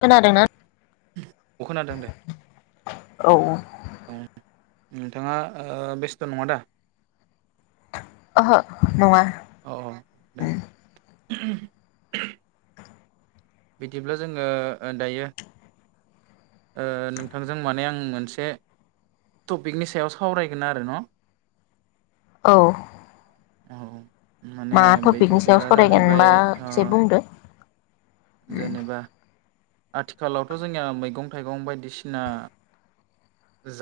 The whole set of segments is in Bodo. खोनादोंना अ खोनादों दे औ। औ नोंथाङा ओ बेस्थ' नङादा? ओहो नङा। औ औ दे। उम। बिदिब्ला जोङो ओ दायो ओ नोंथांजों माने आं मोनसे टपिकनि सायाव सावरायगोन आरो न। औ। औ। माने मा बे टपिकनि सायाव टपिकआ जाहैबाय सावरायगोनबा ओ एसे बुंदो। जेनेबा आथिखालावथ' जोंनिया मैगं थाइगं बायदिसिना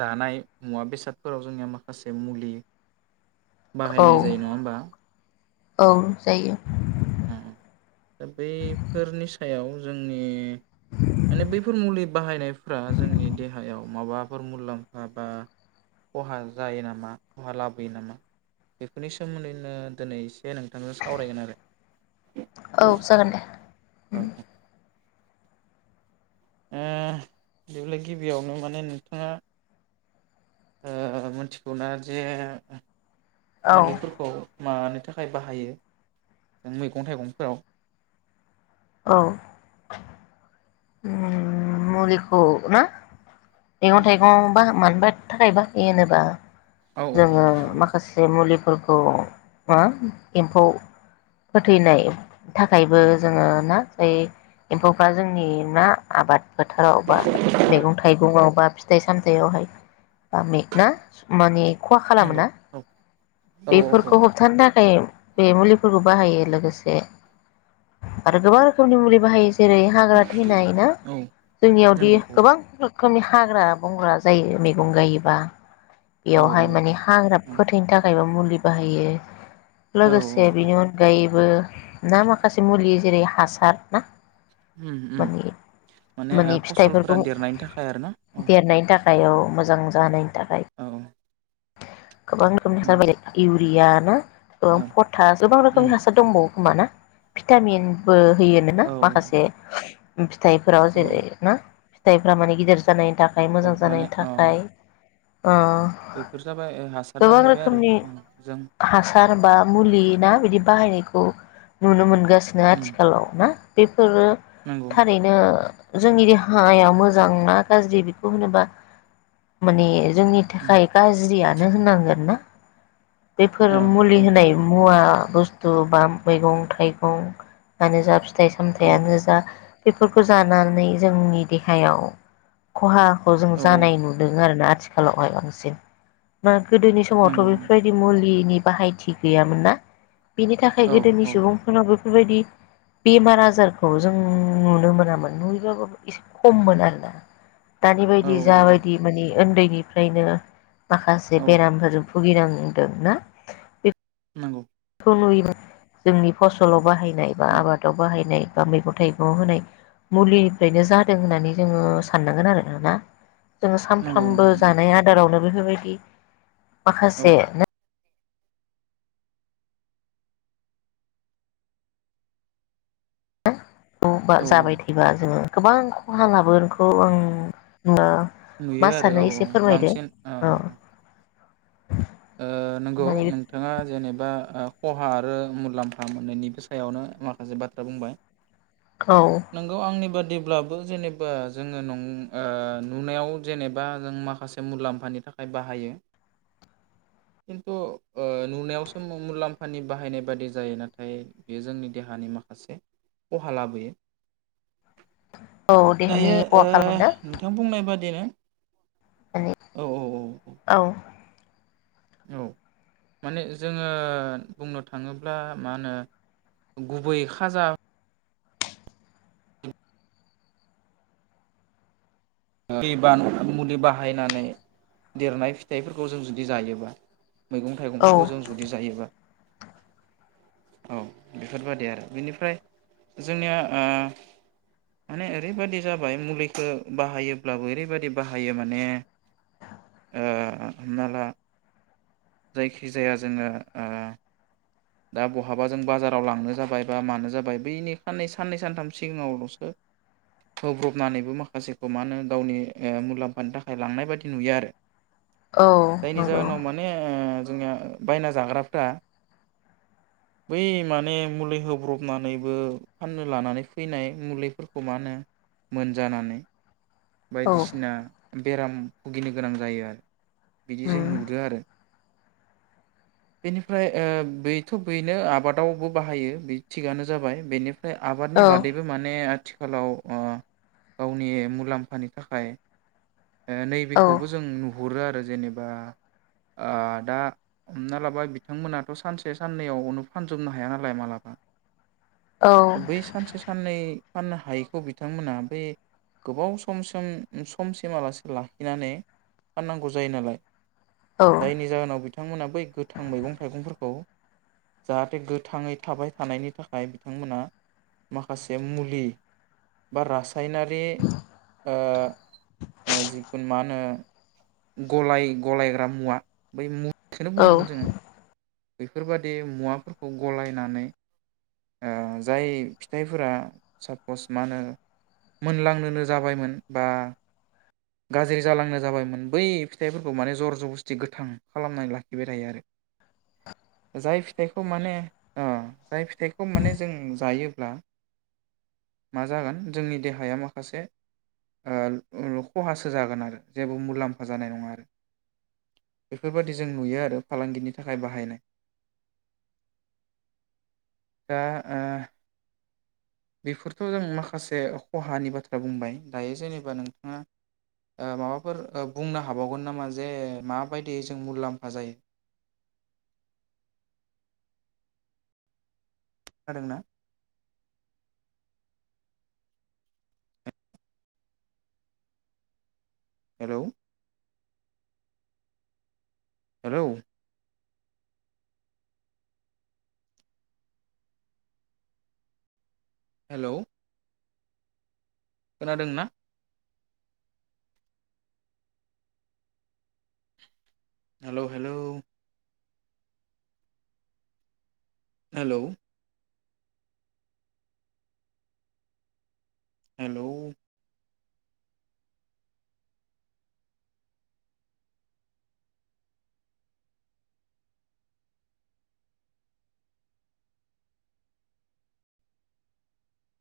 जानाय मुवा बेसादफोराव जोंनिया माखासे मुलि। औ बाहायनाय जायो नङा होमबा। औ जायो। अ दा बैफोरनि सायाव जोंनि माने बैफोर मुलि बाहायनायफ्रा जोंनि देहायाव माबाफोर मुलाम्फा बा खहा जायो नामा खहा लाबोयो नामा बेफोरनि सोमोन्दैनो दिनै एसे नोंथांजों सावरायगोन आरो। औ जागोन दे। औ औ। ओ [unintelligible] गिबियावनो माने नोंथाङा ओ मिथिगौना जे औ मुलिफोरखौ। मानि थाखाय बाहायो मैगं थाइगंफोराव? औ। ओम मुलिखौ ना। मैगं थाइगं बा मानबा थाखाय बाहायो होनोबा औ जोङो मानो थाखाय माखासे मुलि फोरखौ मा एम्फौ फोथैनाय। थाखायबो उम जोङो ना। ओइ एम्फौफ्रा जोंनि। ना आबाद फोथारावबा मैगं थाइगं आवबा फिथाइ सामथायाइयावहाय बा ना माने खहा नंगौ खालामा औ औ औ बेफोरखौ होबथानो थाखाय। बे मुलिफोरखौ बाहायो लोगोसे आरो गोबां रोखोमनि मुलि बाहायो जेरै हाग्रा थैनाय ना औ जोंनियावदि नंगौ औ गोबां खोमनि हाग्रा बंग्रा जायो मैगं गायोबा। औ बेयावहाय औ औ माने हाग्रा फोथैनो थाखायबो मुलि बाहायो औ लोगोसे औ बिनि अनगायै बो ना माखासे मुलि जेरै हासार ना उम उम माने माने फसलफोरा देरनायनि थाखाय आरो ना औ। देरनायनि थाखाय औ मोजां जानाय औ औ। [inaudible] गोबां रोखोमनि हासार बालाय इउ बियान' ओम औ फथा गोबां रोखोमनि उम हासार दंबावो। खोमा ना भिटामिनबो होयोनो औ ना माखासे फिथाइफोराव औ जेरै ना? फिथाइफ्रा माने गिदिर जानाय थाखाय औ मोजां माने जानायनि अ थाखाय। ओ। बैफोर जाबाय ओ हासार गोबां जाहैबाय आरो रोखोमनि औ जों हासार बा मुलि ना बिदि बा बाहायनायखौ नुनो मोनगासिनो उम आथिखालाव ना बे फोरो नंगौ थारैनो जोंनि देहाया मोजां ना गाज्रि बेखौ होनोबा माने जोंनि उम थाखाय गाज्रि जियानो होननांगोन ना? बेफोर औ मुलि औ होनाय मुवा बुस्थु बा मैगं थाइगं फ्रानो जा फि थाइ औ सामथाइयानो जा बेफोरखौ जानानै जोंनि देहायाव खहा खौ जों औ औ जानाय नुदों आरोना। आथिखालावहाय बांसिन। [unintelligible] गोदोनि समावथ' नंगौ बेफोरबायदि मुलि नि बाहायथि गैयामोन ना? बिनि थाखाय औ गोदोनि सुबुंफोरनावबो बेफोरबायदि बेमार आजारखौ जों नुनो मोनामोन नुयोबाबो एसे खममोन आरोना। दानि औ बायदि जाबायदि औ मानि। ओन्दैनिफ्रायनो। माखासे औ बेरामफोर ब बुगिनांदों ना। नोंगौ। खुनैयोबो जोंनि फसलाव बाहा बाहनाय बा औ आबादाव बाहायनाय। बा मैगं थाइगंयाव होनाय मुलिनिफ्रायनो जादों होननानै जोङो साननांगोन आरोना ना। जोङो नंगौ सानफ्रोमबो नंगौ नंगौ जानाय आदारावनो। बेफोरबाद दि औ माखासे नो ब-बा औ जाबाय थायोबा जोङो गोबां खहा लाबोगोनखौ आं नुवा नुयो आरो औ औ बांसिन औ औ ओ नंगौ माने नोंथाङा जेनेबा ओ खहा आरो मुलाम्फा मोननैनिबो सायावनो माखासे बाथ्रा बुंबाय औ नंगौ आंनि बाद बिदिब्लाबो जेनेबा जोङो नं ओ नुनायाव जेनेबा जों माखासे मुलाम्फानि थाखाय बाहायो खिन्थु ओ नुनायावसो मुलाम्फानि बाहायनाय बादि जायो नाथाय बेयो जोंनि देहानि माखासे खहा लाबोयो औ देहानि दायो खहा ओ नोंथां बुंनाय बाद [unintelligible] ओइ औ औ माने जोङो बुंनो थाङोब्ला मा होनो गुबै खाजा दै बान मुलि बाहायनानै देरनाय फिथाइफोरखौ जों जुदि जायोबा मैगं औ थाइगंफोरखौ जों जुदि जायोबा औ बेफोरबायदि आरो बेनिफ्राय जोंनिया ओ माने ओरैबादि जाबाय मुलिखौ बाहायो ब्लाबो ओरैबायदि बाहायो माने ओ हमना ला जायखि जाया जोङो ओ दा बहाबा जों बाजाराव लांनो जाबाय बा मानो जाबाय बैनि साननै साननै सानथाम सिगाङावलसो होब्रबनानैबो माखासेखौ मा होनो गावनि मुलाम्फानि थाखाय लांनाय बायदि नुयो आरो औ जायनि नंगौ जहोनाव माने ओ जोंनिया बायना जाग्राफ्रा बै माने मुलि होब्रबनानैबो फाननो लानानै फैनाय मुलिफोरखौ मा होनो मोनजानानै औ बायदिसिना बेराम भुगिनो गोनां जायो आरो बिदि जों उम नुदों आरो बेनिफ्राय ओ बैथ बेनो आबादावबो बाहायो बे थिगानो जाबाय बेनि ओमफ्राय आबादनि औ बादैबो माने आथिखालाव ओ गावनि मुलाम्फानि थाखाय नैबे औ खौबो जों नु हरो आरो जेनेबा आ दा हमना लाबाय बिथांमोनाथ सान्से सानसे साननैआवनो फानजोबनो हाया नालाय मालाबा औ बै सानसे साननै फाननो हायैखौ बिथांमोना बे गोबाव समसिम समसिमालासि लाखिनानै फाननांगौ जायो नालाय औ जायनि जाहोनाव बिथांमोना बै गोथां मैगं थाइगंफोरखौ जाहाथे गोथाङै थाबाय थानायनि थाखाय बिथांमोना माखासे मुलि बा [unintelligible] [unintelligible] नारि ओ जिखुनु मा होनो गलाय गलायग्रा मुवा बै मु बेखौनो औ बुंनांगोन जोङो बेफोरबायदि मुवाफोरखौ गलायनानै जाय फिथाइफोरा सापस मा होनो मोनलांनोनो जाबायमोन बा गाज्रि जालांनो जाबायमोन बै फिथाइफोरखौ माने जर जबस्थि गोथां खालामनानै लाखिबाय थायो आरो। जाय फिथाइखौ माने ओ जाय फिथाइखौ खौ माने जों जायोब्ला मा जागोन जोंनि देहाया माखासे ओ खहासो जागोन आरो जेबो मुलाम्फा जानाय नङा आरो बेफोरबादि जों नुयो आरो फालांगिनि थाखाय बाहायनाय। दा ओ बेफोरथ' जों माखासे खहानि बाथ्रा बुंबाय दायो जेनेबा नोंथाङा माबाफोर बुंनो हाबावगोन नामा? जे माबायदि जों मुलाम्फा जायो? खोनादोंना? हेल' हेल' हेलौ खोनादोंना? हेल' हेल'। हेल' हेल'